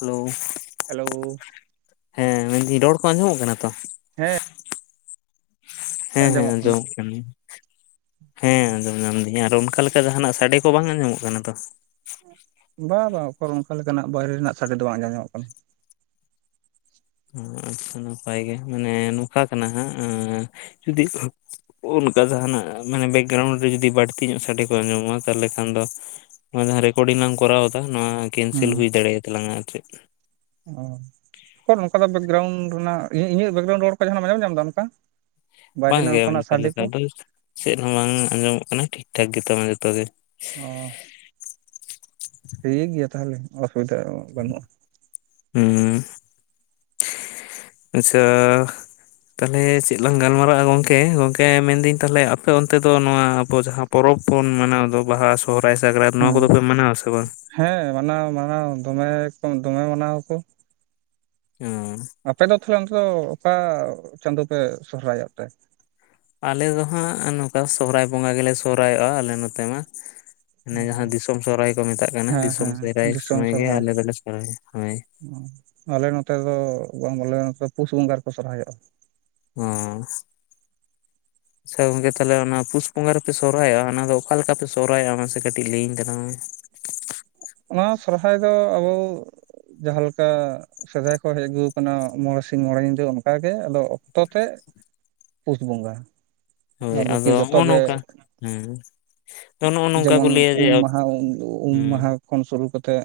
Hello. Hello. ᱦᱮᱸ ᱢᱮᱱ ᱫᱤᱧ ᱨᱚᱲ ᱠᱚ ᱟᱸᱡᱚᱢᱚᱜ ᱠᱟᱱᱟ ᱛᱚ? ᱦᱮᱸ᱾ ᱦᱮᱸ ᱦᱮᱸ ᱟᱸᱡᱚᱢᱚᱜ ᱠᱟᱱᱤᱧ, ᱦᱮᱸ ᱟᱸᱡᱚᱢ ᱧᱟᱢ ᱫᱤᱧ ᱟᱨ ᱚᱱᱠᱟ ᱞᱮᱠ ᱠᱟ ᱡᱟᱦᱟᱸ ᱱᱟᱜ ᱥᱟᱰᱮ ᱠᱚ ᱵᱟᱝ ᱟᱧᱡᱚᱢᱚᱜ ᱠᱟᱱᱟ ᱛᱚ? ᱵᱟᱝ ᱵᱟᱝ ᱚᱠᱚᱨ ᱚᱝᱠᱟ ᱞᱮᱠᱟᱱᱟᱜ ᱵᱟᱦᱨᱮ ᱨᱮᱱᱟᱜ ᱥᱟᱰᱮ ᱫᱚ ᱵᱟᱝ ᱟᱸᱡᱚᱢᱚᱜ ᱠᱟᱱᱟ᱾ ᱟᱪᱪᱷᱟ ᱱᱟᱯᱟᱭ ᱜᱮ ᱢᱟᱱᱮ ᱱᱚᱝᱠᱟ ᱠᱟᱱᱟ ᱦᱟᱸᱜ ᱡᱩᱫᱤ ᱚᱱᱠᱟ ᱡᱟᱦᱟᱱᱟᱜ ᱢᱟᱱᱮ ᱵᱮᱠᱜᱨᱟᱣᱩᱱᱰ ᱨᱮ ᱡᱩᱫᱤ ᱵᱟᱹᱲᱛᱤ ᱧᱚᱜ ᱥᱟᱰᱮ ᱠᱚ ᱟᱡᱚᱢᱚᱜᱼᱟ ᱛᱟᱦᱚᱞᱮ ᱠᱷᱟᱱ ᱫᱚ ᱚᱱᱟ ᱡᱟᱦᱟᱸ ᱨᱮᱠᱚᱨᱰᱤᱝ ᱞᱟᱝ ᱠᱚᱨᱟᱣᱮᱫᱟ ᱱᱚᱣᱟ ᱠᱮᱱᱥᱮᱞ ᱦᱩᱸ ᱦᱩᱭ ᱫᱟᱲᱮᱭᱟ ᱛᱟᱞᱟᱝᱟ ᱟᱨ ᱪᱮᱫ [unintelligible] ᱱᱚᱝᱠᱟᱱᱟᱜ ᱵᱮᱠᱜᱨᱟᱣᱩᱱᱰ ᱨᱮᱱᱟᱜ ᱤᱧᱟᱹᱜ ᱵᱮᱠᱜᱨᱟᱣᱩᱱᱰ ᱨᱚᱲ ᱠᱚ ᱡᱟᱦᱟᱸᱱᱟᱜ ᱟᱧᱡᱚᱢ ᱧᱟᱢ ᱮᱫᱟ ᱚᱱᱠᱟ? ᱵᱟᱦᱨᱮ ᱨᱮᱱᱟᱜ ᱵᱟᱝᱜᱮ ᱚᱝᱠᱟᱱᱟᱜ ᱚᱱᱠᱟ ᱥᱟᱰᱮ ᱞᱮᱠᱟ ᱠᱚ ᱫᱚ ᱪᱮᱫ ᱦᱚᱸ ᱵᱟᱝ ᱟᱸᱡᱚᱢᱚᱜ ᱠᱟᱱᱟ ᱴᱷᱤᱠ ᱴᱷᱟᱠ ᱜᱮᱛᱟᱢᱟ ᱡᱚᱛᱚ ᱜᱮ᱾ ᱚ ᱴᱷᱤᱠ ᱜᱮᱭᱟ ᱛᱟᱦᱚᱞᱮ ᱚᱥᱩᱵᱤᱫᱷᱟ ᱵᱟᱹᱱᱩᱜᱼᱟ᱾ ᱦᱩᱸ ᱟᱪᱪᱷᱟ ᱛᱟᱦᱚᱞᱮ ᱪᱮᱜ ᱞᱟᱝ ᱜᱟᱞᱢᱟᱨᱟᱜ-ᱟ ᱜᱚᱝᱠᱮ, ᱜᱚᱝᱠᱮ ᱢᱮᱱ ᱫᱟᱹᱧ ᱛᱟᱦᱚᱞᱮ ᱟᱯᱮ ᱚᱱᱛᱮ ᱫᱚ ᱱᱚᱣᱟ ᱟᱵᱚ ᱡᱟᱦᱟᱸ ᱯᱚᱨᱚᱵᱽ ᱯᱩᱱ ᱢᱟᱱᱟᱣ ᱫᱚ ᱵᱟᱦᱟ ᱥᱚᱦᱨᱟᱭ ᱥᱟᱠᱨᱟᱛ ᱱᱚᱣᱟ ᱦᱮᱸ ᱠᱚᱫᱚ ᱯᱮ ᱢᱟᱱᱟᱣᱟ ᱥᱮ ᱵᱟᱝ? ᱦᱮᱸ ᱢᱟᱱᱟᱣ ᱢᱟᱱᱟᱣ ᱫᱚᱢᱮ ᱠᱚ ᱫᱚᱢᱮ ᱢᱟᱱᱟᱣᱟ ᱠᱚ᱾ ᱚᱸ ᱟᱯᱮ ᱫᱚ ᱛᱟᱦᱞᱮ ᱟᱱᱛᱮ ᱫᱚ ᱚᱠᱟ ᱪᱟᱸᱫᱳ ᱯᱮ ᱥᱚᱦᱨᱟᱭᱚᱜ ᱛᱮ? ᱟᱞᱮ ᱫᱚ ᱦᱟᱸᱜ ᱱᱚᱝᱠᱟ ᱥᱚᱦᱨᱟᱭ ᱵᱚᱸᱜᱟ ᱜᱮᱞᱮ ᱥᱚᱦᱨᱟᱭᱚᱜᱼᱟ ᱟᱞᱮ ᱱᱚᱛᱮ ᱢᱟ᱾ ᱦᱟᱱᱮ ᱡᱟᱦᱟᱸ ᱫᱤᱥᱚᱢ ᱥᱚᱨᱦᱟᱭ ᱠᱚ ᱢᱮᱛᱟᱜ ᱠᱟᱱᱟ ᱦᱮᱸ ᱫᱤᱥᱚᱢ ᱦᱮᱸ ᱥᱚᱨᱦᱟᱭ ᱫᱤᱥᱚᱢ ᱥᱚᱢᱚᱭ ᱜᱮ ᱥᱚᱨᱦᱟᱭ ᱟᱞᱮ ᱫᱚᱞᱮ ᱥᱚᱨᱦᱟᱭᱟ᱾ ᱦᱳᱭ, ᱟᱞᱮ ᱱᱚᱛᱮ ᱫᱚ ᱵᱟᱝ ᱵᱚᱞᱮ ᱯᱩᱥ ᱵᱚᱸᱜᱟ ᱨᱮᱠᱚ ᱥᱚᱨᱦᱟᱭᱚᱜᱼᱟ᱾ [unintelligible] [inaudible] ᱟᱪᱪᱷᱟ ᱜᱚᱝᱠᱮ ᱛᱟᱦᱚᱞᱮ ᱚᱱᱟ ᱯᱩᱥ ᱵᱚᱸᱜᱟ ᱨᱮᱯᱮ ᱥᱚᱦᱨᱟᱭᱚᱜᱼᱟ ᱚᱱᱟᱫᱚ ᱚᱠᱟ ᱞᱮᱠᱟ ᱯᱮ ᱥᱚᱨᱦᱟᱭᱚᱜᱼᱟ ᱢᱟᱥᱮ ᱠᱟᱹᱴᱤᱡ ᱞᱟᱹᱭᱟᱹᱧ ᱛᱟᱞᱟᱝ ᱢᱮ᱾ ᱱᱚᱣᱟ ᱥᱚᱨᱦᱟᱭ ᱫᱚ ᱟᱵᱚ ᱡᱟᱦᱟᱸᱞᱮᱠᱟ ᱥᱮᱫᱟᱭ ᱠᱷᱚᱡ ᱦᱮᱡ ᱟᱹᱜᱩ ᱟᱠᱟᱱᱟ ᱢᱚᱬᱮ ᱥᱤᱧ ᱢᱚᱬᱮ ᱧᱤᱫᱟᱹ ᱚᱝᱠᱟ ᱜᱮ, ᱟᱫᱚ ᱚᱠᱛᱚ ᱛᱮ ᱯᱩᱥ ᱵᱚᱸᱜᱟ, ᱦᱳᱭ ᱵᱟᱫᱽ ᱟᱫᱚ ᱵᱟᱠᱤ ᱱᱚᱜᱼᱚ ᱡᱚᱛᱚᱜᱮ ᱱᱚᱝᱠᱟ ᱦᱮᱸ ᱛᱚ ᱱᱚᱜᱼᱚ ᱱᱚᱝᱠᱟ ᱠᱚ ᱡᱮᱢᱚᱱ ᱞᱟᱹᱭᱟ ᱡᱮ ᱩᱢ ᱢᱟᱦᱟ ᱩᱢ ᱦᱩᱸ ᱢᱟᱦᱟ ᱠᱷᱚᱱ ᱥᱩᱨᱩ ᱠᱟᱛᱮᱜ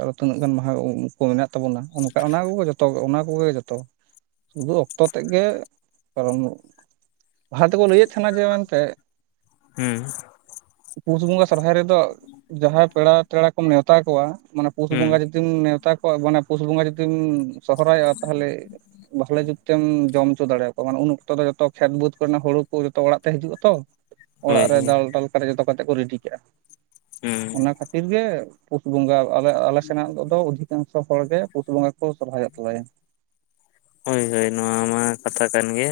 ᱟᱨᱚ ᱛᱤᱱᱟᱹᱜ ᱜᱟᱱ ᱢᱟᱦᱟ ᱠᱚ ᱢᱮᱱᱟᱜ ᱛᱟᱵᱚᱱᱟ ᱚᱱᱠᱟ ᱚᱱᱟ ᱠᱚᱜᱮ ᱡᱚᱛᱚ ᱚᱱᱟ ᱠᱚᱜᱮ ᱡᱚᱛᱚ ᱥᱩᱫᱩ ᱚᱠᱛᱚ ᱛᱮᱫ ᱜᱮ ᱠᱟᱨᱚᱱ ᱞᱟᱦᱟ ᱛᱮᱠᱚ ᱞᱟᱹᱭᱮᱫ ᱛᱟᱦᱮᱸᱱᱟ ᱡᱮ ᱢᱮᱱᱛᱮ ᱦᱮᱸ ᱯᱩᱥ ᱵᱚᱸᱜᱟ ᱥᱚᱨᱦᱟᱭ ᱨᱮᱫᱚ ᱡᱟᱦᱟᱸᱭ ᱯᱮᱲᱟ ᱯᱮᱲᱟ ᱠᱚᱢ ᱱᱮᱣᱛᱟ ᱠᱚᱣᱟ ᱢᱟᱱᱮ ᱯᱩᱥ ᱦᱩᱸ ᱵᱚᱸᱜᱟ ᱡᱩᱫᱤ ᱡᱩᱫᱤᱢ ᱱᱮᱣᱛᱟ ᱠᱚᱣᱟ ᱢᱟᱱᱮ ᱯᱩᱥ ᱵᱚᱸᱜᱟ ᱡᱩᱫᱤᱢ ᱥᱚᱦᱨᱟᱭᱚᱜᱼᱟ ᱛᱟᱦᱚᱞᱮ ᱵᱷᱟᱞᱮ ᱡᱩᱛ ᱛᱮᱢ ᱡᱚᱢ ᱦᱚᱪᱚ ᱫᱟᱲᱮᱭᱟ ᱠᱚᱣᱟ᱾ ᱢᱟᱱᱮ ᱩᱱ ᱚᱠᱛᱚ ᱫᱚ ᱡᱚᱛᱚ ᱠᱷᱮᱛ ᱵᱟᱹᱫᱽ ᱠᱚᱨᱮᱱᱟᱜ ᱦᱩᱲᱩ ᱠᱚ ᱡᱚᱛᱚ ᱚᱲᱟᱜ ᱛᱮ ᱦᱤᱡᱩᱜᱼᱟ ᱛᱚ, ᱦᱳᱭ ᱚᱲᱟᱜ ᱨᱮ ᱦᱳᱭ ᱫᱟᱞ ᱫᱟᱹᱞ ᱡᱚᱛᱚ ᱠᱟᱛᱮ ᱠᱚ ᱨᱮᱰᱤ ᱠᱟᱜᱼᱟ᱾ ᱦᱩᱸ ᱚᱱᱟ ᱠᱷᱟᱹᱛᱤᱨ ᱜᱮ ᱯᱩᱥ ᱵᱚᱸᱜᱟ᱾ ᱟᱞᱮ ᱟᱞᱮ ᱥᱮᱱᱟᱜ ᱫᱚ ᱚᱫᱷᱤᱠᱟᱝᱥᱚ ᱦᱚᱲ ᱜᱮ ᱯᱩᱥ ᱵᱚᱸᱜᱟ ᱠᱚ ᱥᱚᱦᱨᱟᱭᱚᱜ ᱛᱟᱞᱮᱭᱟ᱾ ᱦᱳᱭ ᱦᱳᱭ ᱱᱚᱣᱟ ᱢᱟ ᱠᱟᱛᱷᱟ ᱠᱟᱱ ᱜᱮ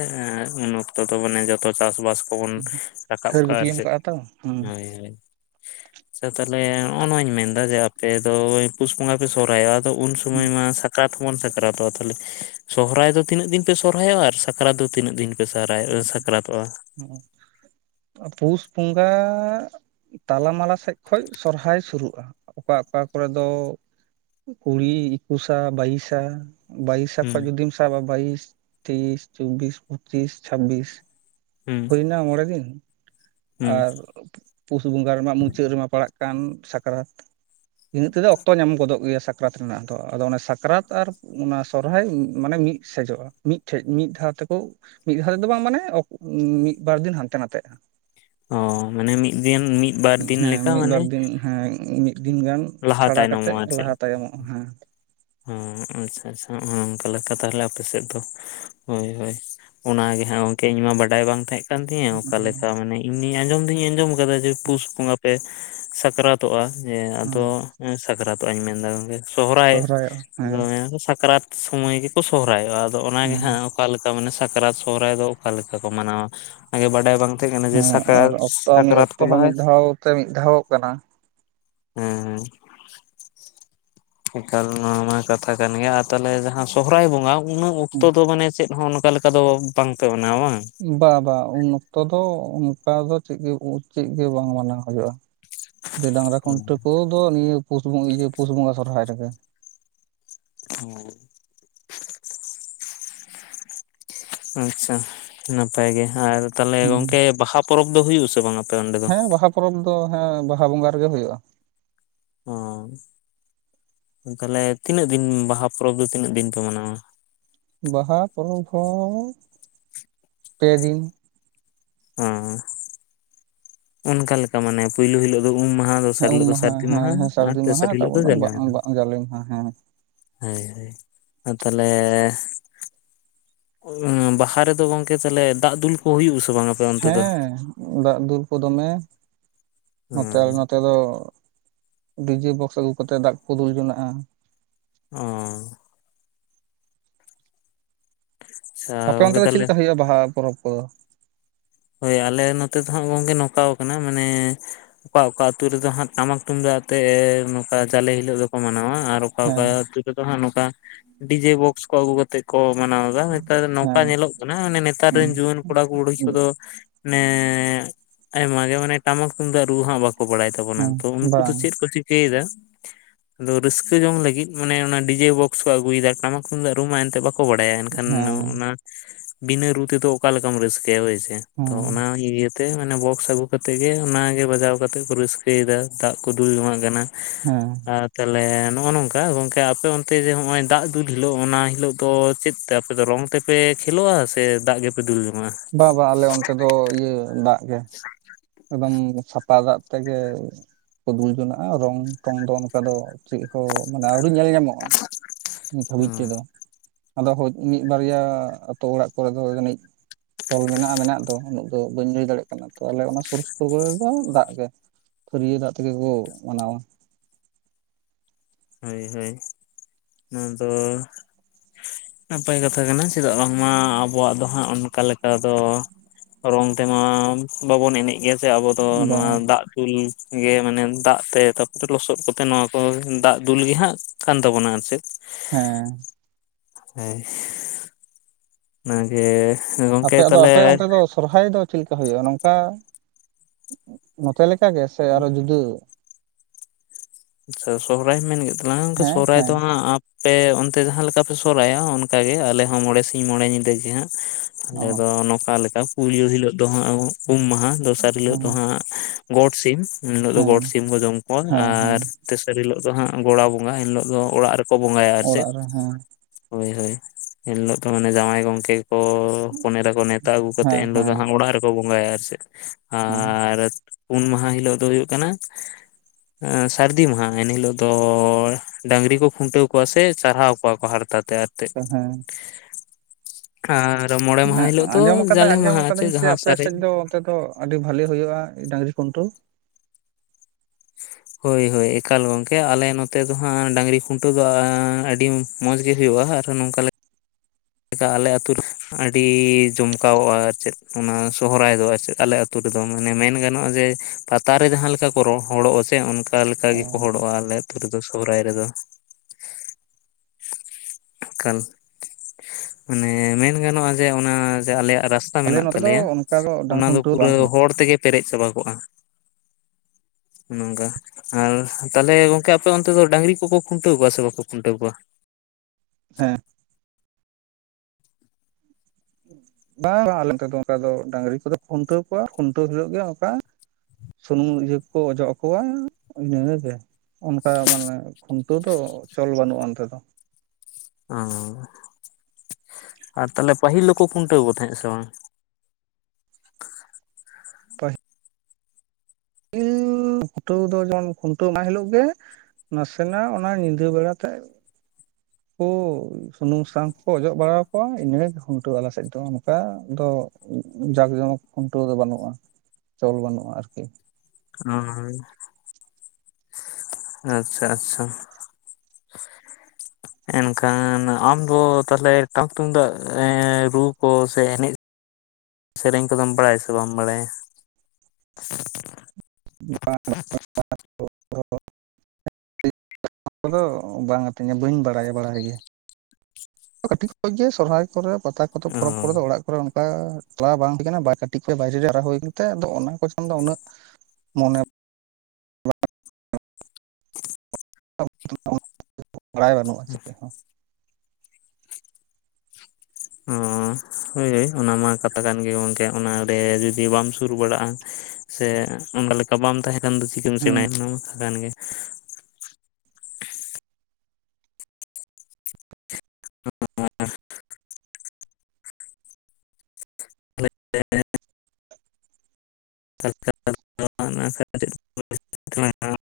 ᱩᱱ ᱚᱠᱛᱚ ᱫᱚ ᱢᱟᱱᱮ ᱡᱚᱛᱚ ᱪᱟᱥ ᱵᱟᱥ ᱠᱚ ᱠᱚᱵᱚᱱ ᱨᱟᱠᱟᱵ ᱦᱟᱹᱨ ᱠᱟᱜᱼᱟ ᱟᱨ ᱜᱩᱴᱭᱟᱹᱢ ᱪᱮᱫ ᱛᱚ ᱦᱩᱸ ᱦᱳᱭ ᱦᱳᱭ ᱟᱪᱪᱷᱟ ᱛᱟᱦᱚᱞᱮ ᱱᱚᱜᱼᱚ ᱱᱚᱣᱟᱧ ᱢᱮᱱᱫᱟ ᱡᱮ ᱟᱯᱮ ᱫᱚ ᱯᱩᱥ ᱵᱚᱸᱜᱟ ᱯᱮ ᱥᱚᱦᱨᱟᱭᱚᱜᱼᱟ ᱟᱫᱚ ᱩᱱ ᱦᱩᱸ ᱥᱚᱢᱚᱭ ᱢᱟ ᱥᱟᱠᱨᱟᱛ ᱦᱚᱸᱵᱚᱱ ᱥᱟᱠᱨᱟᱛᱚᱜᱼᱟ ᱛᱟᱦᱚᱞᱮ ᱥᱚᱦᱚᱨᱟᱭ ᱫᱚ ᱛᱤᱱᱟᱹᱜ ᱫᱤᱱ ᱯᱮ ᱥᱚᱨᱦᱟᱭᱚᱜᱼᱟ ᱟᱨ ᱥᱟᱠᱨᱟᱛ ᱫᱚ ᱛᱤᱱᱟᱹᱜ ᱫᱤᱱ ᱯᱮ ᱥᱚᱨᱦᱟᱭ ᱥᱟᱠᱨᱟᱛᱚᱜᱼᱟ ᱯᱩᱥ ᱵᱚᱸᱜᱟ ᱛᱟᱞᱟ ᱢᱟᱞᱟ ᱥᱮᱫ ᱠᱷᱚᱡ ᱥᱚᱦᱨᱟᱭ ᱥᱩᱨᱩᱜᱼᱟ ᱚᱠᱟ ᱚᱠᱟ ᱠᱚᱨᱮ ᱫᱚ ᱠᱩᱲᱤ ᱮᱠᱩᱥᱟ ᱵᱟᱭᱤᱥᱟ ᱵᱟᱭᱤᱥᱟ ᱦᱩᱸ ᱠᱷᱚᱡ ᱡᱩᱫᱤᱢ ᱥᱟᱵᱟ ᱵᱟᱭᱤᱥ ᱛᱮᱭᱤᱥ ᱪᱚᱵᱵᱤᱥ ᱯᱚᱸᱪᱤᱥ ᱪᱷᱟᱵᱵᱤᱥ ᱦᱩᱸ ᱦᱩᱭᱱᱟ ᱢᱚᱬᱮ ᱫᱤᱱ ᱦᱩᱸ ᱟᱨ ᱯᱩᱥ ᱵᱚᱸᱜᱟ ᱨᱮᱢᱟ ᱢᱩᱪᱟᱹᱫ ᱨᱮᱢᱟ ᱯᱟᱲᱟᱜ ᱠᱟᱱ ᱥᱟᱠᱨᱟᱛ ᱤᱱᱟᱹᱜ ᱛᱮᱫᱚ ᱚᱛᱚ ᱧᱟᱢ ᱜᱚᱫᱚᱜ ᱜᱮᱭᱟ ᱥᱟ ᱥᱟᱠᱨᱟᱛ ᱨᱮᱱᱟᱜ ᱟᱫᱚ ᱚᱱᱟ ᱥᱟᱠᱨᱟᱛ ᱟᱨ ᱚᱱᱟ ᱥᱚᱨᱦᱟᱭ ᱢᱟᱱᱮ ᱢᱤᱫ ᱥᱮᱫ ᱡᱚᱜᱼᱟ ᱢᱤᱫᱴᱷᱮᱱ ᱢᱤᱫ ᱫᱷᱟᱣ ᱛᱮᱠᱚ ᱢᱤᱫ ᱫᱷᱟᱣ ᱛᱮᱫᱚ ᱵᱟᱝ ᱢᱟᱱᱮ ᱢᱤᱫᱵᱟᱨ ᱫᱤᱱ ᱦᱟᱱᱛᱮ ᱱᱟᱛᱮᱼᱟ ᱚ ᱢᱟᱱᱮ ᱢᱤᱫ ᱫᱤᱱ ᱢᱤᱫ ᱵᱟᱨ ᱫᱤᱱ ᱦᱮᱸ ᱞᱮᱠᱟ ᱢᱤᱫ ᱢᱟᱱᱮ ᱵᱟᱨ ᱫᱤᱱ ᱦᱮᱸ ᱢᱤᱫ ᱫᱤᱱ ᱜᱟᱱ ᱞᱟᱦᱟ ᱪᱷᱟᱲᱟ ᱠᱟᱛᱮᱜ ᱞᱟᱦᱟ ᱛᱟᱭᱚᱢᱚᱜᱼᱟ ᱦᱮᱸ ᱚᱸ ᱟᱪᱪᱷᱟ ᱟᱪᱪᱷᱟ ᱱᱚᱜ ᱱᱚᱝᱠᱟ ᱞᱮᱠᱟ ᱛᱟᱦᱚᱞᱮ ᱟᱯᱮ ᱥᱮᱫ ᱫᱚ ᱦᱳᱭ ᱦᱳᱭ ᱚᱱᱟᱜᱮ ᱦᱟᱸᱜ ᱜᱚᱢᱠᱮ ᱤᱧ ᱢᱟ ᱵᱟᱰᱟᱭ ᱵᱟᱝ ᱛᱟᱦᱮᱸ ᱠᱟᱱ ᱛᱤᱧᱟᱹ ᱚᱠᱟ ᱞᱮᱠᱟ ᱢᱟᱱᱮ ᱤᱧᱤᱧ ᱟᱸᱡᱚᱢ ᱫᱩᱧ ᱟᱸᱡᱚᱢ ᱟᱠᱟᱫᱟ ᱡᱮ ᱯᱩᱥ ᱵᱚᱸᱜᱟ ᱯᱮ ᱥᱟᱠᱨᱟᱛ ᱛᱚᱜᱼᱟ ᱡᱮ ᱟᱫᱚ ᱦᱮᱸ ᱥᱟᱠᱨᱟᱛᱚᱜ ᱤᱧ ᱢᱮᱱᱫᱟ ᱜᱚᱢᱠᱮ ᱥᱚᱦᱚᱨᱟᱭ ᱥᱚᱦᱨᱟᱭᱚᱜᱼᱟ ᱦᱮᱸ ᱥᱟᱠᱨᱟᱛ ᱥᱚᱢᱚᱭ ᱜᱮᱠᱚ ᱥᱚᱦᱨᱟᱭᱚᱜᱼᱟ ᱟᱫᱚ ᱚᱱᱟᱜᱮ ᱦᱮᱸ ᱦᱟᱸᱜ ᱚᱠᱟ ᱞᱮᱠᱟ ᱢᱟᱱᱮ ᱥᱟᱠᱨᱟᱛ ᱥᱚᱦᱨᱟᱭ ᱫᱚ ᱚᱠᱟ ᱞᱮᱠᱟ ᱠᱚ ᱢᱟᱱᱟᱣᱟ ᱚᱱᱟᱜᱮ ᱵᱟᱰᱟᱭ ᱵᱟᱝ [inaudible] ᱦᱮᱸ ᱟᱨ ᱥᱟᱠᱟᱨᱛ ᱚᱠᱛᱚ ᱢᱤᱫ ᱥᱟᱠᱟᱨᱛ ᱚᱠᱛᱚ [inaudible] ᱦᱚᱸ ᱢᱤᱫ ᱫᱷᱟᱣ ᱛᱮ ᱢᱤᱫ ᱫᱷᱟᱣᱚᱜ ᱠᱟᱱᱟ ᱦᱮᱸ ᱦᱮᱸ ᱮᱠᱟᱞ ᱱᱚᱣᱟ ᱢᱟ ᱠᱟᱛᱷᱟ ᱠᱟᱱ ᱜᱮᱭᱟ ᱟᱨ ᱛᱟᱦᱚᱞᱮ ᱡᱟᱦᱟᱸ ᱥᱚᱦᱨᱟᱭ ᱵᱚᱸᱜᱟ ᱩᱱᱟᱹᱜ ᱚᱠᱛᱚ ᱫᱚ ᱢᱟᱱᱮ ᱪᱮᱫ ᱦᱚᱸ ᱚᱱᱠᱟ ᱚᱠᱟᱫᱚ ᱵᱟᱝᱯᱮ ᱢᱟᱱᱟᱣᱟ ᱵᱟᱝ ᱵᱟ ᱵᱟ ᱩᱱ ᱚᱠᱛᱚ ᱫᱚ ᱚᱱᱠᱟ ᱫᱚ ᱪᱮᱫ ᱪᱮᱫᱜᱮ ᱵᱟᱝ ᱢᱟᱱᱟᱣ ᱦᱩᱭᱩᱜᱼᱟ ᱡᱮ ᱰᱟᱝᱨᱟ ᱠᱷᱩᱱᱴᱟᱹᱣ ᱠᱚᱫᱚ ᱱᱤᱭᱟᱹ ᱯᱩᱥ ᱵᱚᱸᱜᱟ ᱤᱭᱟᱹ ᱯᱩᱥ ᱵᱚᱸᱜᱟ ᱥᱚᱨᱦᱟᱭ ᱨᱮᱜᱮ [unintelligible] ᱟᱪᱪᱷᱟ ᱱᱟᱯᱟᱭ ᱜᱮ ᱟᱨ ᱛᱟᱦᱞᱮ ᱦᱮᱸ ᱜᱚᱝᱠᱮ ᱵᱟᱦᱟ ᱯᱚᱨᱚᱵᱽ ᱫᱚ ᱦᱩᱭᱩᱜ ᱟᱥᱮ ᱵᱟᱝ ᱟᱯᱮ ᱚᱸᱰᱮ ᱫᱚ ᱦᱮᱸ ᱵᱟᱦᱟ ᱯᱚᱨᱚᱵᱽ ᱫᱚ ᱦᱮᱸ ᱵᱟᱦᱟ ᱵᱚᱸᱜᱟ ᱨᱮᱜᱮ ᱦᱩᱭᱩᱜᱼᱟ ᱚ ᱛᱟᱦᱚᱞᱮ ᱛᱤᱱᱟᱹᱜ ᱫᱤᱱ ᱵᱟᱦᱟ ᱯᱚᱨᱚᱵᱽ ᱫᱚ ᱛᱤᱱᱟᱹᱜ ᱫᱤᱱ ᱯᱮ ᱢᱟᱱᱟᱣᱟ ᱵᱟᱦᱟ ᱯᱚᱨᱚᱵᱽ ᱦᱚᱸ ᱯᱮ ᱫᱤᱱ ᱚ ᱚᱱᱠᱟ ᱞᱮᱠᱟ ᱢᱟᱱᱮ ᱯᱩᱭᱞᱩ ᱦᱤᱞᱳᱜ ᱫᱚ ᱩᱢ ᱢᱟᱦᱟ ᱫᱚᱥᱟᱨ ᱦᱮᱸ ᱩᱢ ᱦᱤᱞᱳᱜ ᱫᱚ ᱥᱟᱨᱫᱤ ᱢᱟᱦᱟ ᱟᱨ ᱛᱮᱥᱟᱨ ᱦᱤᱞᱳᱜ ᱫᱚ ᱡᱟᱞᱮ ᱢᱟᱦᱟ ᱡᱟᱞᱤ ᱢᱟᱦᱟ ᱦᱮᱸ ᱦᱮᱸ ᱦᱟᱹᱭ ᱦᱟᱹᱭ ᱟ ᱛᱟᱦᱞᱮ ᱵᱟᱦᱟ ᱨᱮᱫᱚ ᱜᱚᱝᱠᱮ ᱛᱟᱦᱞᱮ ᱫᱟᱜ ᱫᱩᱞ ᱠᱚ ᱦᱩᱭᱩᱜ ᱟᱥᱮ ᱵᱟᱝᱟ ᱦᱮᱸ ᱫᱟᱜ ᱫᱩᱞ ᱠᱚ ᱫᱚᱢᱮ ᱱᱚᱛᱮ ᱟᱞᱮ ᱦᱮᱸ ᱱᱚᱛ ᱱᱚᱛᱮ ᱫᱚ ᱰᱤᱡᱮ ᱵᱚᱠᱥ ᱟᱹᱜᱩ ᱠᱟᱛᱮᱫ ᱫᱟᱜ ᱠᱚ ᱫᱩᱞ ᱡᱚᱱᱟᱜᱼᱟ ᱚᱸᱻ ᱟᱪᱪᱷᱟ ᱟᱯᱮ ᱚᱱᱛᱮ ᱜᱚᱝᱠᱮ ᱫᱚ ᱪᱮᱫ ᱛᱟᱦᱚᱞᱮ ᱞᱮᱠᱟ ᱦᱩᱭᱩᱜᱼᱟ ᱵᱟᱦᱟ ᱯᱚᱨᱚᱵᱽ ᱠᱚᱫᱚ ᱦᱳᱭ ᱟᱞᱮ ᱱᱚᱛᱮ ᱫᱚ ᱦᱟᱸᱜ ᱜᱚᱝᱠᱮ ᱱᱚᱝᱠᱟ ᱠᱟᱱᱟ ᱢᱟᱱᱮ ᱚᱠᱟ ᱚᱠᱟ ᱟᱹᱛᱩ ᱨᱮᱫᱚ ᱦᱟᱸᱜ ᱴᱟᱢᱟᱠ ᱛᱩᱢᱫᱟᱜ ᱟᱛᱮ ᱱᱚᱠᱟ ᱡᱟᱞᱮ ᱦᱤᱞᱳᱜ ᱫᱚᱠᱚ ᱢᱟᱱᱟᱣᱟ ᱟᱨ ᱚᱠᱟ ᱚᱠᱟ ᱦᱮᱸ ᱟᱛᱩ ᱛᱮᱫᱚ ᱦᱟᱸᱜ ᱱᱚᱠᱟ ᱰᱤᱡᱮ ᱵᱚᱠᱥ ᱠᱚ ᱟᱹᱜᱩ ᱠᱟᱛᱮᱜ ᱠᱚ ᱢᱟᱱᱟᱣᱮ ᱫᱟ ᱱᱮᱛᱟᱨ ᱱᱚᱠᱟ ᱦᱮᱸ ᱧᱮᱞᱚᱜ ᱠᱟᱱᱟ ᱢᱟᱱᱮ ᱱᱮᱛᱟᱨ ᱦᱮᱸ ᱨᱮᱱ ᱡᱩᱣᱟᱹᱱ ᱠᱚᱲᱟ ᱠᱩᱲᱤ ᱠᱚᱫᱚ ᱱᱮ ᱟᱭᱢᱟ ᱜᱮ ᱢᱟᱱᱮ ᱴᱟᱢᱟᱠ ᱛᱩᱢᱫᱟᱜ ᱨᱩ ᱦᱟᱸᱜ ᱵᱟᱠᱚ ᱵᱟᱲᱟᱭ ᱛᱟᱵᱚᱱᱟ ᱦᱮᱸ ᱛᱚ ᱩᱱᱠᱩ ᱫᱚ ᱵᱟᱝ ᱪᱮᱫ ᱠᱚ ᱪᱤᱠᱟᱹᱭᱮᱫᱟ ᱟᱫᱚ ᱨᱟᱹᱥᱠᱟᱹ ᱡᱚᱝ ᱞᱟᱹᱜᱤᱫ ᱢᱟᱱᱮ ᱚᱱᱟ ᱰᱤᱡᱮ ᱵᱚᱠᱥ ᱠᱚ ᱟᱹᱜᱩᱭᱮᱫᱟ ᱴᱟᱢᱟᱠ ᱛᱩᱢᱫᱟᱜ ᱨᱩ ᱢᱟ ᱮᱱᱛᱮ ᱵᱟ ᱠᱚ ᱵᱟᱲᱟᱭᱟ ᱮᱱᱠᱷᱟᱱ ᱦᱮᱸ ᱚᱱᱟ ᱵᱤᱱᱟᱹ ᱨᱩ ᱛᱮᱫᱚ ᱚᱠᱟ ᱞᱮᱠᱟᱢ ᱨᱟᱹᱥᱠᱟᱹᱭᱟ ᱦᱳᱭ ᱥᱮ ᱛᱚ ᱦᱮᱸ ᱚᱱᱟ ᱦᱩᱭᱩᱜ ᱤᱭᱟᱹ ᱛᱮ ᱢᱟᱱᱮ ᱵᱚᱠᱥ ᱟᱹᱜᱩ ᱠᱟᱛᱮᱫ ᱜᱮ ᱚᱱᱟᱜᱮ ᱵᱟᱡᱟᱣ ᱠᱟᱛᱮᱫ ᱠᱚ ᱨᱟᱹᱥᱠᱟᱹᱭᱮᱫᱟ ᱫᱟᱜ ᱠᱚ ᱫᱩᱞ ᱡᱚᱝᱟᱜ ᱠᱟᱱᱟ ᱦᱮᱸ ᱟᱨ ᱛᱟᱦᱚᱞᱮ ᱱᱚᱜᱼᱚ ᱱᱚᱝᱠᱟ ᱜᱚᱝᱠᱮ ᱟᱯᱮ ᱚᱱᱛᱮ ᱡᱮ ᱦᱚᱸᱜᱼᱚᱭ ᱫᱟᱜ ᱫᱩᱞ ᱦᱤᱞᱳᱜ ᱚᱱᱟ ᱦᱤᱞᱳᱜ ᱫᱚ ᱪᱮᱫ ᱛᱮ ᱟᱯᱮᱫᱚ ᱨᱚᱝ ᱛᱮ ᱯᱮ ᱠᱷᱮᱞᱳᱜᱼᱟ ᱥᱮ ᱫᱟᱜ ᱜᱮᱯᱮ ᱫᱩᱞ ᱡᱚᱝ-ᱟ ᱵᱟ ᱵᱟ ᱟᱞᱮ ᱚᱱᱛᱮ ᱫᱚ ᱤᱭᱟᱹ ᱫᱟᱜ ᱜᱮ ᱮᱠᱫᱚᱢ ᱥᱟᱯᱟ ᱫᱟᱜ ᱛᱮᱜᱮ ᱠᱚ ᱫᱩᱞ ᱡᱚᱱᱟᱜᱼᱟ ᱨᱚᱝ ᱴᱚᱝ ᱫᱚ ᱚᱱᱠᱟ ᱫᱚ ᱪᱤᱫ ᱦᱚ ᱢᱟᱱᱮ ᱟᱹᱣᱨᱤ ᱧᱮᱞ ᱧᱟᱢᱚᱜᱼᱟ᱾ ᱱᱤᱛ ᱦᱟᱹᱵᱤᱡ ᱛᱮᱫᱚ ᱟᱫᱚ ᱦᱳᱭ ᱢᱤᱫ ᱵᱟᱨᱭᱟ ᱟᱹᱛᱩ ᱚᱲᱟᱜ ᱠᱚᱨᱮ ᱫᱚ ᱡᱟᱹᱱᱤᱡ ᱪᱚᱞ ᱢᱮᱱᱟᱜᱼᱟ ᱢᱮᱱᱟᱜ ᱫᱚ ᱩᱱᱟᱹᱜ ᱫᱚ ᱵᱟᱹᱧ ᱞᱟᱹᱭ ᱫᱟᱲᱮᱭᱟᱜ ᱠᱟᱱᱟ ᱛᱚ ᱟᱞᱮ ᱚᱱᱟ ᱥᱩᱨ ᱥᱩᱯᱩᱨ ᱠᱚᱨᱮ ᱫᱚ ᱫᱟᱜ ᱜᱮ ᱯᱷᱟᱹᱨᱭᱟᱹ ᱫᱟᱜ ᱛᱮᱜᱮ ᱠᱚ ᱢᱟᱱᱟᱣᱟ᱾ ᱦᱳᱭ ᱦᱳᱭ ᱚᱱᱟᱫᱚ ᱱᱟᱯᱟᱭ ᱠᱟᱛᱷᱟ ᱠᱟᱱᱟ ᱪᱮᱫᱟᱜ ᱵᱟᱝᱢᱟ ᱟᱵᱚᱣᱟᱜ ᱫᱚ ᱦᱟᱸᱜ ᱚᱱᱠᱟ ᱞᱮᱠᱟ ᱫᱚ ᱨᱚᱝ ᱛᱮᱢᱟ ᱵᱟᱵᱚᱱ ᱮᱱᱮᱡ ᱜᱮᱭᱟ ᱥᱮ ᱟᱵᱚ ᱫᱚ ᱱᱚᱣᱟ ᱵᱟᱝ ᱫᱟᱜ ᱫᱩᱞ ᱜᱮ ᱢᱟᱱᱮ ᱫᱟᱜ ᱛᱮ ᱛᱟᱯᱚᱨᱮ ᱞᱚᱥᱚᱫ ᱠᱚᱛᱮ ᱱᱚᱣᱟ ᱠᱚ ᱫᱟᱜ ᱫᱩᱞᱜᱮ ᱦᱟᱸᱜ ᱠᱟᱱ ᱛᱟᱵᱚᱱᱟ ᱥᱮ ᱦᱮᱸ ᱦᱮᱸ ᱚᱱᱟᱜᱮ ᱜᱚᱝᱠᱮ ᱟᱯᱮᱭᱟᱜ ᱫᱚ ᱟᱯᱮ ᱛᱟᱦᱚᱞᱮ ᱚᱱᱛᱮ ᱫᱚ ᱥᱚᱨᱦᱟᱭ ᱫᱚ ᱪᱮᱫ ᱞᱮᱠᱟ ᱦᱩᱭᱩᱜᱼᱟ ᱱᱚᱝᱠᱟ ᱱᱚᱛᱮ ᱞᱮᱠᱟ ᱜᱮ ᱥᱮ ᱟᱨᱦᱚᱸ ᱡᱩᱫᱟᱹ ᱟᱪᱪᱷᱟ ᱥᱚᱦᱚᱨᱟᱭᱮᱢ ᱢᱮᱱ ᱠᱮᱫ ᱛᱟᱞᱟᱝᱟ ᱦᱮᱸ ᱥᱚᱦᱨᱟᱭ ᱫᱚ ᱦᱮᱸ ᱦᱟᱸᱜ ᱯᱮ ᱚᱱᱛᱮ ᱡᱟᱦᱟᱸ ᱞᱮᱠᱟ ᱯᱮ ᱥᱚᱨᱚᱦᱨᱟᱭᱟ ᱚᱱᱠᱟᱟᱜᱮ ᱟᱞᱮ ᱦᱚᱸ ᱢᱚᱬᱮ ᱥᱤᱧ ᱢᱚᱬᱮ ᱧᱤᱫᱟᱹ ᱜᱮ ᱦᱟᱸᱜ ᱚ ᱟᱞᱮ ᱫᱚ ᱱᱚᱝᱠᱟ ᱞᱮᱠᱟ ᱯᱩᱭᱞᱩ ᱦᱤᱞᱳᱜ ᱫᱚ ᱦᱟᱸᱜ ᱩᱢ ᱢᱟᱦᱟ ᱫᱚᱥᱟᱨ ᱦᱤᱞᱳᱜ ᱦᱮᱸ ᱫᱚ ᱦᱟᱸᱜ ᱜᱚᱴ ᱥᱤᱢ ᱩᱱ ᱦᱤᱞᱳᱜ ᱫᱚ ᱦᱮᱸ ᱜᱚᱴ ᱥᱤᱢ ᱠᱚ ᱡᱚᱢ ᱠᱚᱣᱟ᱾ ᱦᱮᱸ ᱦᱮᱸ ᱟᱨ ᱛᱮᱥᱟᱨ ᱦᱤᱞᱳᱜ ᱫᱚ ᱦᱟᱸᱜ ᱜᱚᱲᱟ ᱵᱚᱸᱜᱟ ᱮᱱ ᱦᱤᱞᱳᱜ ᱫᱚ ᱚᱲᱟᱜ ᱨᱮᱠᱚ ᱵᱚᱸᱜᱟᱭᱟ ᱟᱨ ᱥᱮ ᱚᱲᱟᱜ ᱨᱮ ᱦᱮᱸ ᱦᱳᱭ ᱦᱳᱭ ᱮᱱᱦᱤᱞᱳᱜ ᱫᱚ ᱢᱟᱱᱮ ᱡᱟᱶᱟᱭ ᱜᱚᱝᱠᱮ ᱜᱮᱠᱚ ᱦᱚᱯᱚᱱᱮᱨᱟ ᱠᱚ ᱱᱮᱣᱛᱟ ᱟᱹᱜᱩ ᱠᱟᱛᱮᱫ ᱦᱮᱸ ᱮᱱᱤᱞᱳᱜ ᱫᱚ ᱦᱮᱸ ᱦᱟᱸᱜ ᱜᱚᱰᱟ ᱨᱮᱠᱚ ᱵᱚᱸᱜᱟᱭᱟ ᱥᱮ ᱦᱮᱸ ᱟᱨ ᱯᱩᱱ ᱢᱟᱦᱟ ᱦᱤᱞᱳᱜ ᱫᱚ ᱦᱩᱭᱩᱜ ᱠᱟᱱᱟ᱾ ᱥᱟᱹᱨᱫᱤ ᱢᱟᱦᱟ ᱮᱱᱦᱤᱞᱳᱜ ᱫᱚ ᱰᱟᱹᱝᱨᱤ ᱠᱚ ᱠᱷᱩᱱᱴᱟᱹᱣ ᱠᱚᱣᱟ ᱥᱮ ᱪᱟᱨᱦᱟᱣ ᱠᱚᱣᱟ ᱠᱚ ᱦᱟᱨᱛᱟᱛᱮ ᱟᱨ ᱛᱮᱫ ᱦᱮᱸ ᱟᱨ ᱨᱚᱢᱚ ᱟᱸᱡᱚᱢ ᱟᱠᱟᱫᱟ ᱟᱸᱡᱚᱢ ᱠᱟᱹᱫᱟᱹᱧ ᱥᱮ ᱟᱯᱮ ᱥᱟᱨᱮᱡ ᱥᱮᱫ ᱫᱚ ᱛᱮ ᱫᱚ ᱟᱹᱰᱤ ᱵᱷᱟᱞᱞᱤ ᱦᱩᱭᱩᱜᱼᱟ ᱰᱟᱝᱨᱤ ᱠᱩᱱᱴᱟᱣ ᱦᱳᱭ ᱦᱳᱭ ᱮᱠᱟᱞ ᱜᱚᱝᱠᱮ ᱟᱞᱮ ᱱᱚᱛᱮ ᱫᱚ ᱦᱟᱸᱜ ᱰᱟᱝᱨᱤ ᱠᱷᱩᱱᱴᱟᱹᱣ ᱫᱚ ᱟᱹᱰᱤ ᱢᱚᱸᱡᱽ ᱜᱮ ᱦᱩᱭᱩᱜᱼᱟ ᱟᱨ ᱱᱚᱝᱠᱟ ᱪᱮᱠᱟ ᱟᱞᱮ ᱟᱹᱛᱩ ᱨᱮ ᱟᱹᱰᱤ ᱡᱚᱢᱠᱟᱣᱚᱜᱼᱟ ᱟᱨ ᱪᱮᱫ ᱚᱱᱟ ᱥᱚᱦᱨᱟᱭ ᱫᱚ ᱟᱨ ᱪᱮᱫ ᱟᱞᱮ [unintelligible] ᱟᱹᱛ ᱛᱩ ᱨᱮᱫᱚ ᱢᱟᱱᱮ ᱢᱮᱱ ᱜᱟᱱᱚᱜᱼᱟ ᱡᱮ ᱯᱟᱛᱟ ᱨᱮ ᱡᱟᱦᱟᱸ ᱞᱮᱠᱟ ᱠᱚ ᱨᱚᱦᱚᱲᱚᱜᱼᱟ ᱥᱮ ᱚᱱᱠᱟ ᱚᱠᱟ ᱞᱮᱠᱟ ᱚ ᱜᱮᱠᱚ ᱦᱚᱲᱚᱜᱼᱟ ᱟᱞᱮ ᱟᱛ ᱨᱮᱫᱚ ᱥᱚᱦᱨᱟᱭ ᱨᱮᱫᱚ ᱮᱠᱟᱞ ᱢᱟᱱᱮ ᱢᱮᱱ ᱜᱟᱱᱚᱜᱼᱟ ᱡᱮ ᱚᱱᱟ ᱟᱞᱮᱭᱟᱜ ᱨᱟᱥᱛᱟ ᱟᱞᱮ ᱢᱮᱱᱟᱜ ᱱᱚᱛᱮ ᱫᱚ ᱛᱟᱞᱮᱭᱟ ᱚᱱᱠᱟ ᱰᱟᱝ ᱚᱱᱟ ᱫᱚ ᱠᱷᱩᱱᱴᱟᱹᱣ ᱯᱩᱨᱟᱹ ᱵᱟᱝ ᱦᱩᱭᱩᱜᱼᱟ ᱦᱚᱲ ᱛᱮᱜᱮ ᱯᱮᱨᱮᱡ ᱪᱟᱵᱟ ᱠᱚᱜᱼᱟ᱾ ᱟᱨ ᱚᱱᱚᱝᱠᱟ ᱟᱨ ᱛᱟᱦᱞᱮ ᱜᱚᱝᱠᱮ ᱟᱯᱮ ᱚᱱᱛᱮ ᱫᱚ ᱰᱟᱹᱝᱨᱤ ᱠᱚᱠᱚ ᱠᱷᱩᱱᱴᱟᱹᱣ ᱠᱚᱣᱟ ᱥᱮ ᱵᱟᱠᱚ ᱠᱷᱩᱱᱴᱟᱹᱣ ᱠᱚᱣᱟ᱾ ᱦᱮᱸ ᱵᱟᱝ ᱵᱟᱝ ᱟᱞᱮᱱᱚᱛᱮ ᱫᱚ ᱚᱱᱠᱟ ᱫᱚ ᱰᱟᱹᱝᱨᱤ ᱠᱚᱫᱚ ᱠᱷᱩᱱᱴᱟᱹᱣ ᱠᱚᱣᱟ ᱠᱷᱩᱱᱴᱟᱹᱣ ᱦᱤᱞᱳᱜ ᱜᱮ ᱚᱱᱠᱟ ᱥᱩᱱᱩᱢ ᱮᱭᱟᱹ ᱠᱚᱠᱚ ᱚᱡᱚᱜ ᱟᱠᱚᱣᱟ ᱤᱱᱟᱹᱜᱮ ᱚᱱᱠᱟ ᱢᱟᱱᱮ ᱠᱷᱩᱱᱴᱟᱹᱣ ᱫᱚ ᱪᱚᱞ ᱵᱟᱹᱱᱩᱜᱼᱟ ᱚᱱᱛᱮ ᱫᱚ ᱚ ᱟᱨ ᱛᱟᱦᱞᱮ ᱯᱟᱹᱦᱤᱞ ᱫᱚᱠᱚ ᱠᱷᱩᱱᱴᱟᱹᱣ ᱠᱚ ᱛᱟᱦᱮᱸᱫ ᱥᱮ ᱵᱟᱝ ᱯᱟᱦᱤ ᱤᱞ ᱠᱷᱩᱱᱴᱟᱹᱣ ᱫᱚ ᱡᱮᱢᱚᱱ ᱠᱷᱩᱱᱴᱟᱹᱣ ᱚᱱᱟ ᱦᱤᱞᱳᱜ ᱜᱮ ᱱᱟᱥᱮᱱᱟᱜ ᱚᱱᱟ ᱧᱤᱫᱟᱹ ᱵᱮᱲᱟᱛᱮ ᱠᱚ ᱥᱩᱱᱩᱢ ᱥᱟᱥᱟᱝ ᱠᱚᱠᱚ ᱚᱡᱚᱜ ᱵᱟᱲᱟ ᱠᱚᱣᱟ ᱤᱱᱟᱹ ᱜᱮ ᱠᱷᱩᱱᱴᱟᱹᱣ ᱟᱞᱟ ᱥᱮᱫ ᱫᱚ ᱚᱱᱠᱟ ᱫᱚ ᱡᱟᱠ ᱡᱚᱢᱚᱠ ᱠᱷᱩᱱᱴᱟᱹᱣ ᱫᱚ ᱵᱟᱹᱱᱩᱜᱼᱟ ᱪᱚᱞ ᱵᱟᱹᱱᱩᱜᱼᱟ ᱟᱨᱠᱤ ᱾ ᱚ ᱟᱪᱪᱷᱟ, ᱟᱪᱪᱷᱟ ᱾ [inaudible] ᱮᱱᱠᱷᱟᱱ ᱟᱢ ᱫᱚ ᱛᱟᱦᱚᱞᱮ ᱴᱟᱢᱟᱠ ᱛᱩᱢᱫᱟᱜ ᱨᱩ ᱠᱚ ᱥᱮ ᱮᱱᱮᱡ ᱥᱮᱨᱮᱧ ᱠᱚᱫᱚᱢ ᱵᱟᱲᱟᱭᱟ ᱥᱮ ᱵᱟᱢ ᱵᱟᱲᱟᱭᱟ? [unintelligible] ᱚᱱᱟ ᱠᱚᱫᱚ ᱵᱟᱝ ᱟᱹᱛᱤᱧᱟ ᱵᱟᱹᱧ ᱵᱟᱲᱟᱭᱟ ᱵᱟᱲᱟᱭ ᱜᱮ ᱾ ᱠᱟᱹᱴᱤᱡ ᱠᱷᱚᱡᱽ ᱜᱮ ᱥᱚᱨᱦᱟᱭ ᱠᱚᱨᱮ ᱯᱟᱛᱟ ᱠᱚᱫᱚ ᱚ ᱯᱚᱨᱚᱵᱽ ᱠᱚᱨᱮ ᱫᱚ ᱚᱲᱟᱜ ᱚᱱᱠᱟ ᱪᱟᱞᱟ ᱵᱟᱝ ᱦᱩᱭ ᱟᱠᱟᱱᱟ ᱠᱟᱹᱴᱤᱡ ᱠᱷᱚᱡᱽ ᱵᱟᱭᱨᱮ ᱦᱟᱨᱟ ᱦᱩᱭ ᱠᱟᱱᱛᱮ ᱚᱱᱟᱠᱚ ᱪᱮᱛᱟᱱ ᱫᱚ ᱩᱱᱟᱹᱜ ᱢᱚᱱᱮ ᱾ [unintelligible] ᱵᱟᱲᱟᱭ ᱵᱟᱹᱱᱩᱜᱼᱟ ᱪᱮᱜ ᱦᱮᱸ ᱾ ᱦᱚᱸ ᱦᱮᱸ ᱦᱳᱭ ᱚᱱᱟ ᱢᱟ ᱠᱟᱛᱷᱟ ᱠᱟᱱᱜᱮ ᱜᱚᱝᱠᱮ ᱚᱱᱟᱨᱮ ᱡᱩᱫᱤ ᱵᱟᱢ ᱥᱩᱨ ᱵᱟᱲᱟᱜᱼᱟ ᱾ ᱥᱮ ᱚᱱᱟ ᱞᱮᱠᱟ ᱵᱟᱢ ᱛᱟᱦᱮᱸ ᱠᱷᱟᱱ ᱫᱚ ᱪᱤᱠᱟᱹᱢ ᱦᱩᱸ ᱥᱮᱬᱟᱭᱟ ᱚᱱᱟ ᱢᱟᱱ ᱠᱷᱟᱱ ᱜᱮ ᱟᱨ [unintelligible] [unintelligible] [unintelligible] [unintelligible]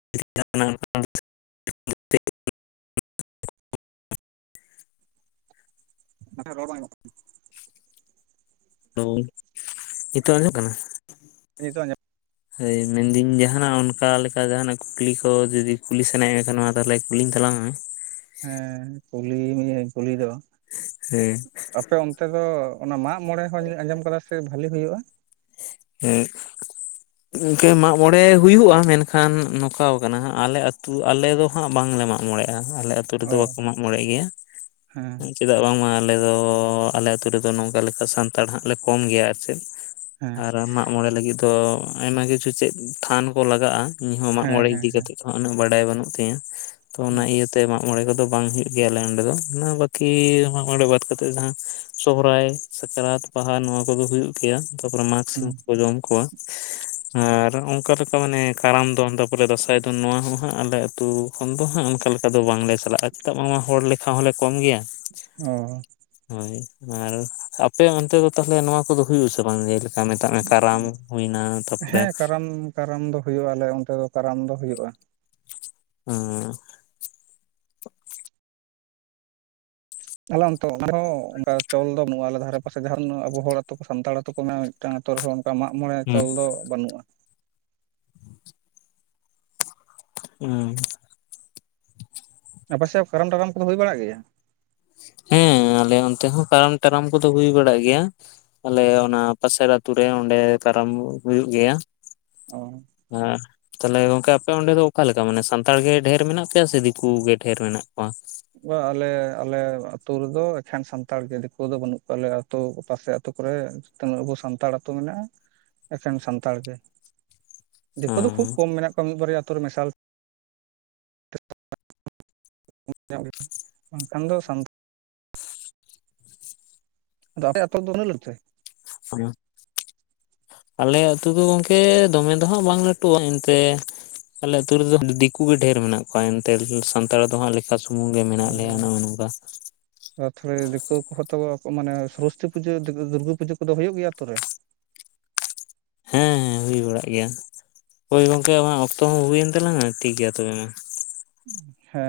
ᱱᱟᱥᱮ ᱱᱟᱜ ᱨᱚᱲ ᱵᱟᱝ ᱟᱸᱡᱚᱢᱚᱜ ᱦᱮᱞᱮᱣ ᱱᱤᱛᱚᱜ ᱟᱸᱡᱚᱢ ᱠᱟᱱᱟ? ᱱᱤᱛᱚᱜ ᱟᱸᱡᱚᱢ ᱦᱳᱭ ᱢᱮᱱᱫᱟᱹᱧ ᱡᱟᱦᱟᱱᱟᱜ ᱚᱱᱠᱟ ᱞᱮᱠᱟ ᱡᱟᱦᱟᱱᱟᱜ ᱠᱩᱠᱞᱤ ᱠᱚ ᱡᱩᱫᱤ ᱠᱩᱞᱤ ᱥᱟᱱᱟᱭᱮᱫ ᱢᱮᱠᱷᱟᱱ ᱱᱚᱣᱟ ᱛᱟᱦᱚᱞᱮ ᱠᱩᱞᱤᱧ ᱛᱟᱞᱟᱝ ᱢᱮ ᱦᱮᱸ ᱠᱩᱞᱤ ᱢᱮᱭᱟᱹᱧ ᱠᱩᱞᱤ ᱫᱚ ᱦᱮᱸ ᱾ ᱟᱯᱮ ᱚᱱᱛᱮ ᱫᱚ ᱚᱱᱟ ᱢᱟᱜᱢᱚᱬᱮ ᱦᱚᱸ ᱟᱸᱡᱚᱢ ᱟᱠᱟᱫᱟ ᱥᱮ ᱵᱷᱟᱞᱮ ᱦᱩᱭᱩᱜᱼᱟ? ᱦᱮᱸ ᱾ [inaudible] ᱤᱱᱠᱟᱹ ᱢᱟᱜᱢᱚᱬᱮ ᱦᱩᱭᱩᱜᱼᱟ ᱢᱮᱱᱠᱷᱟᱱ ᱱᱚᱝᱠᱟ ᱠᱟᱱᱟ ᱟᱞᱮ ᱟᱹᱛᱩ ᱟᱞᱮ ᱫᱚ ᱦᱟᱸᱜ ᱵᱟᱝᱞᱮ ᱢᱟᱜᱢᱚᱬᱮᱜᱼᱟ ᱟᱞᱮ ᱟᱹᱛᱩ ᱨᱮᱫᱚ ᱚ ᱵᱟᱠᱚ ᱢᱟᱜᱢᱚᱬᱮ ᱜᱮᱭᱟ ᱦᱮᱸ ᱾ ᱪᱮᱫᱟᱜ ᱵᱟᱝᱢᱟ ᱟᱞᱮᱫᱚ ᱟᱞᱮ ᱟᱹᱛᱩ ᱨᱮᱫᱚ ᱱᱚᱝᱠᱟ ᱞᱮᱠᱟ ᱥᱟᱱᱛᱟᱲ ᱦᱟᱸᱜ ᱞᱮ ᱠᱚᱢ ᱜᱮᱭᱟ ᱾ ᱦᱮᱸ ᱟᱨ ᱢᱟᱜᱢᱚᱬᱮ ᱞᱟᱹᱜᱤᱫ ᱫᱚ ᱟᱭᱢᱟ ᱠᱤᱪᱷᱩ ᱪᱮᱫ ᱛᱷᱟᱱ ᱠᱚ ᱞᱟᱜᱟᱜᱼᱟ ᱤᱧ ᱦᱚᱸ ᱦᱮᱸ ᱢᱟᱜᱢᱚᱬᱮ ᱦᱮᱸ ᱤᱫᱤ ᱦᱮᱸ ᱠᱟᱛᱮᱜ ᱩᱱᱟᱹᱜ ᱵᱟᱰᱟᱭ ᱵᱟᱹᱱᱩᱜ ᱛᱤᱧᱟᱹ ᱛᱚ ᱚᱱᱟ ᱦᱮᱸ ᱤᱭᱟᱹ ᱾ ᱛᱮ ᱢᱟᱜᱢᱚᱬᱮ ᱠᱚᱫᱚ ᱵᱟᱝ ᱦᱩᱭᱩᱜ ᱜᱮᱭᱟ ᱟᱞᱮ ᱚᱸᱰᱮ ᱫᱚ ᱵᱟᱹᱠᱤ ᱢᱟᱜᱢᱚᱬᱮ ᱵᱟᱫ ᱠᱟᱛᱮ ᱡᱟᱦᱟᱸ ᱥᱚᱦᱚᱨᱟᱭ ᱥᱟᱠᱨᱟᱛ, ᱵᱟᱦᱟ, ᱱᱚᱣᱟ ᱠᱚᱫᱚ ᱦᱩᱭᱩᱜ ᱜᱮᱭᱟ ᱛᱟᱯᱚᱨᱮ ᱢᱟᱜᱽ ᱦᱮᱸ ᱥᱤᱢ ᱠᱚ ᱠᱚ ᱡᱚᱢ ᱠᱚᱣᱟ ᱾ [inaudible] ᱟᱨ ᱚᱱᱠᱟ ᱞᱮᱠᱟ ᱢᱟᱱᱮ ᱠᱟᱨᱟᱢ ᱫᱚᱱ ᱛᱟᱨᱯᱚᱨᱮ ᱫᱚᱸᱥᱟᱭ ᱫᱚᱱ ᱱᱚᱣᱟ ᱦᱚᱸ ᱦᱟᱸᱜ ᱟᱞᱮ ᱟᱹᱛᱩ ᱠᱷᱚᱱ ᱫᱚ ᱦᱟᱸᱜ ᱚᱱᱠᱟ ᱞᱮᱠᱟ ᱫᱚ ᱵᱟᱝᱞᱮ ᱪᱟᱞᱟᱜᱼᱟ ᱪᱮᱫᱟᱜ ᱵᱟᱝᱢᱟ ᱦᱚᱲ ᱞᱮᱠᱷᱟ ᱦᱚᱸᱞᱮ ᱠᱚᱢ ᱜᱮᱭᱟ ᱾ ᱚ ᱾ ᱦᱚᱭ ᱟᱨ ᱟᱯᱮ ᱚᱱᱛᱮ ᱫᱚ ᱛᱟᱦᱚᱞᱮ ᱱᱚᱣᱟ ᱠᱚᱫᱚ ᱦᱩᱭᱩᱜ ᱟᱥᱮ ᱵᱟᱝ ᱜᱮ? ᱟ ᱢᱮᱛᱟᱜ ᱢᱮ ᱠᱟᱨᱟᱢ ᱦᱩᱭᱱᱟ ᱾ ᱛᱟᱯᱚᱨᱮ ᱦᱮᱸ ᱠᱟᱨᱟᱢ ᱠᱟᱨᱟᱢ ᱫᱚ ᱦᱩᱭᱩᱜᱼᱟ ᱟᱞᱮ ᱚᱱᱛᱮ ᱫᱚ ᱠᱟᱨᱟᱢ ᱫᱚ ᱦᱩᱭᱩᱜᱼᱟ ᱾ ᱦᱟᱸ ᱾ ᱟᱞᱮ ᱚᱱᱛᱮ ᱫᱚ ᱚᱱᱠᱟ ᱪᱚᱞ ᱫᱚ ᱵᱟᱹᱱᱩᱜᱼᱟ ᱟᱞᱮ ᱫᱷᱟᱨᱮ ᱯᱟᱥᱮ ᱡᱟᱦᱟᱱ ᱟᱵᱚ ᱦᱚᱲ ᱟᱛᱳ ᱥᱟᱱᱛᱟᱲ ᱟᱛᱳ ᱠᱚ ᱢᱮᱱᱟᱜᱼᱟ ᱢᱤᱫᱴᱟᱝ ᱟᱛᱳ ᱨᱮ ᱦᱚᱸ ᱢᱟᱜᱢᱚᱬᱮ ᱪᱚᱞ ᱫᱚ ᱵᱟᱹᱱᱩᱜᱼᱟ ᱾ ᱩᱸ ᱾ ᱟᱯᱮ ᱥᱮᱫ ᱠᱟᱨᱟᱢ ᱴᱟᱨᱟᱢ ᱠᱚ ᱫᱚ ᱦᱩᱭ ᱵᱟᱲᱟᱜ ᱜᱮᱭᱟ? ᱦᱮᱸ ᱟᱞᱮ ᱚᱱᱛᱮ ᱦᱚᱸ ᱠᱟᱨᱟᱢ ᱴᱟᱨᱟᱢ ᱠᱚ ᱫᱚ ᱦᱩᱭ ᱵᱟᱲᱟᱜ ᱜᱮᱭᱟ ᱾ ᱟᱞᱮ ᱚᱱᱟ ᱯᱟᱥᱮᱨ ᱟᱛᱳ ᱨᱮ ᱚᱸᱰᱮ ᱠᱟᱨᱟᱢ ᱦᱩᱭᱩᱜ ᱜᱮᱭᱟ ᱾ ᱚᱸ ᱾ ᱦᱟᱸ ᱾ ᱛᱟᱦᱞᱮ ᱜᱚᱝᱠᱮ ᱟᱯᱮ ᱚᱸᱰᱮ ᱫᱚ ᱚᱠᱟ ᱞᱮᱠᱟ ᱢᱟᱱᱮ ᱥᱟᱱᱛᱟᱲ ᱜᱮ ᱰᱷᱮᱨ ᱢᱮᱱᱟᱜ ᱯᱮᱭᱟ ᱥᱮ ᱫᱤᱠᱩ ᱜᱮ ᱰᱷᱮᱨ ᱢᱮᱱᱟᱜ ᱠᱚᱣᱟ? ᱵᱟ ᱟᱞᱮ ᱟᱞᱮ ᱟᱹᱛᱩ ᱨᱮᱫᱚ ᱮᱠᱷᱮᱱ ᱥᱟᱱᱛᱟᱲ ᱜᱮ ᱫᱤᱠᱩ ᱫᱚ ᱵᱟᱹᱱᱩᱜ ᱠᱚᱣᱟ ᱟᱞᱮ ᱛᱚ ᱯᱟᱥᱮ ᱟᱹᱛᱩ ᱠᱚᱨᱮ ᱛᱤᱱᱟᱹᱜ ᱟᱵᱚ ᱥᱟᱱᱛᱟᱲ ᱟᱹᱛᱩ ᱢᱮᱱᱟᱜᱼᱟ ᱾ ᱮᱠᱷᱮᱱ ᱥᱟᱱᱛᱟᱲ ᱜᱮ ᱫᱤᱠᱩ ᱫᱚ ᱠᱷᱩᱵ ᱠᱚᱢ ᱢᱮᱱᱟᱜ ᱠᱚᱣᱟ ᱢᱤᱫ ᱵᱟᱨᱮᱭᱟ ᱟᱹᱛᱩ ᱨᱮ ᱢᱮᱥᱟᱞ ᱚᱱᱠᱟᱱ [unintelligible] ᱫᱚ ᱥᱟᱱᱛᱟᱲ ᱟᱫᱚ ᱟᱯᱮ ᱟᱹᱛᱩ ᱫᱚ ᱦᱚᱸ ᱟᱞᱮ ᱟᱹᱛᱩ ᱫᱚ ᱜᱚᱝᱠᱮ ᱫᱚᱢᱮ ᱫᱚ ᱦᱟᱸᱜ ᱵᱟᱝ ᱞᱟᱹᱴᱩᱜᱼᱟ ᱮᱱᱛᱮ ᱟᱞᱮ ᱟᱹᱛᱩ ᱨᱮᱫᱚ ᱫᱤᱠᱩ ᱜᱮ ᱰᱷᱮᱨ ᱢᱮᱱᱟᱜ ᱠᱚᱣᱟ ᱮᱱᱛᱮ ᱥᱟᱱᱛᱟᱲ ᱫᱚ ᱦᱟᱸᱜ ᱞᱮᱠᱷᱟ ᱥᱤᱛ ᱥᱩᱢᱩᱝ ᱜᱮ ᱢᱮᱱᱟᱜ ᱞᱮᱭᱟ ᱱᱚᱜᱼᱚ ᱱᱚᱝᱠᱟ ᱨᱟᱛᱷ ᱨᱮ ᱫᱤᱠᱩ ᱠᱚᱦᱚᱸ ᱛᱚ ᱢᱟᱱᱮ ᱥᱚᱨᱚᱥᱚᱛᱤ ᱯᱩᱡᱟᱹ ᱫᱩᱨᱜᱟᱹ ᱯᱩᱡᱟᱹ ᱠᱚᱫᱚ ᱦᱩᱭᱩᱜ ᱜᱮᱭᱟ ᱟᱹᱛᱩ ᱨᱮ ᱦᱮᱸ ᱦᱮᱸ ᱦᱩᱭ ᱵᱟᱲᱟᱜ ᱜᱮᱭᱟ ᱦᱳᱭ ᱜᱚᱝᱠᱮ ᱟᱢᱟᱜ ᱚᱠᱛᱚ ᱦᱚᱸ ᱦᱩᱭᱮᱱ ᱛᱟᱞᱟᱝᱟ ᱴᱷᱤᱠ ᱜᱮᱭᱟ ᱛᱚᱵᱮ ᱢᱟ ᱦᱮᱸ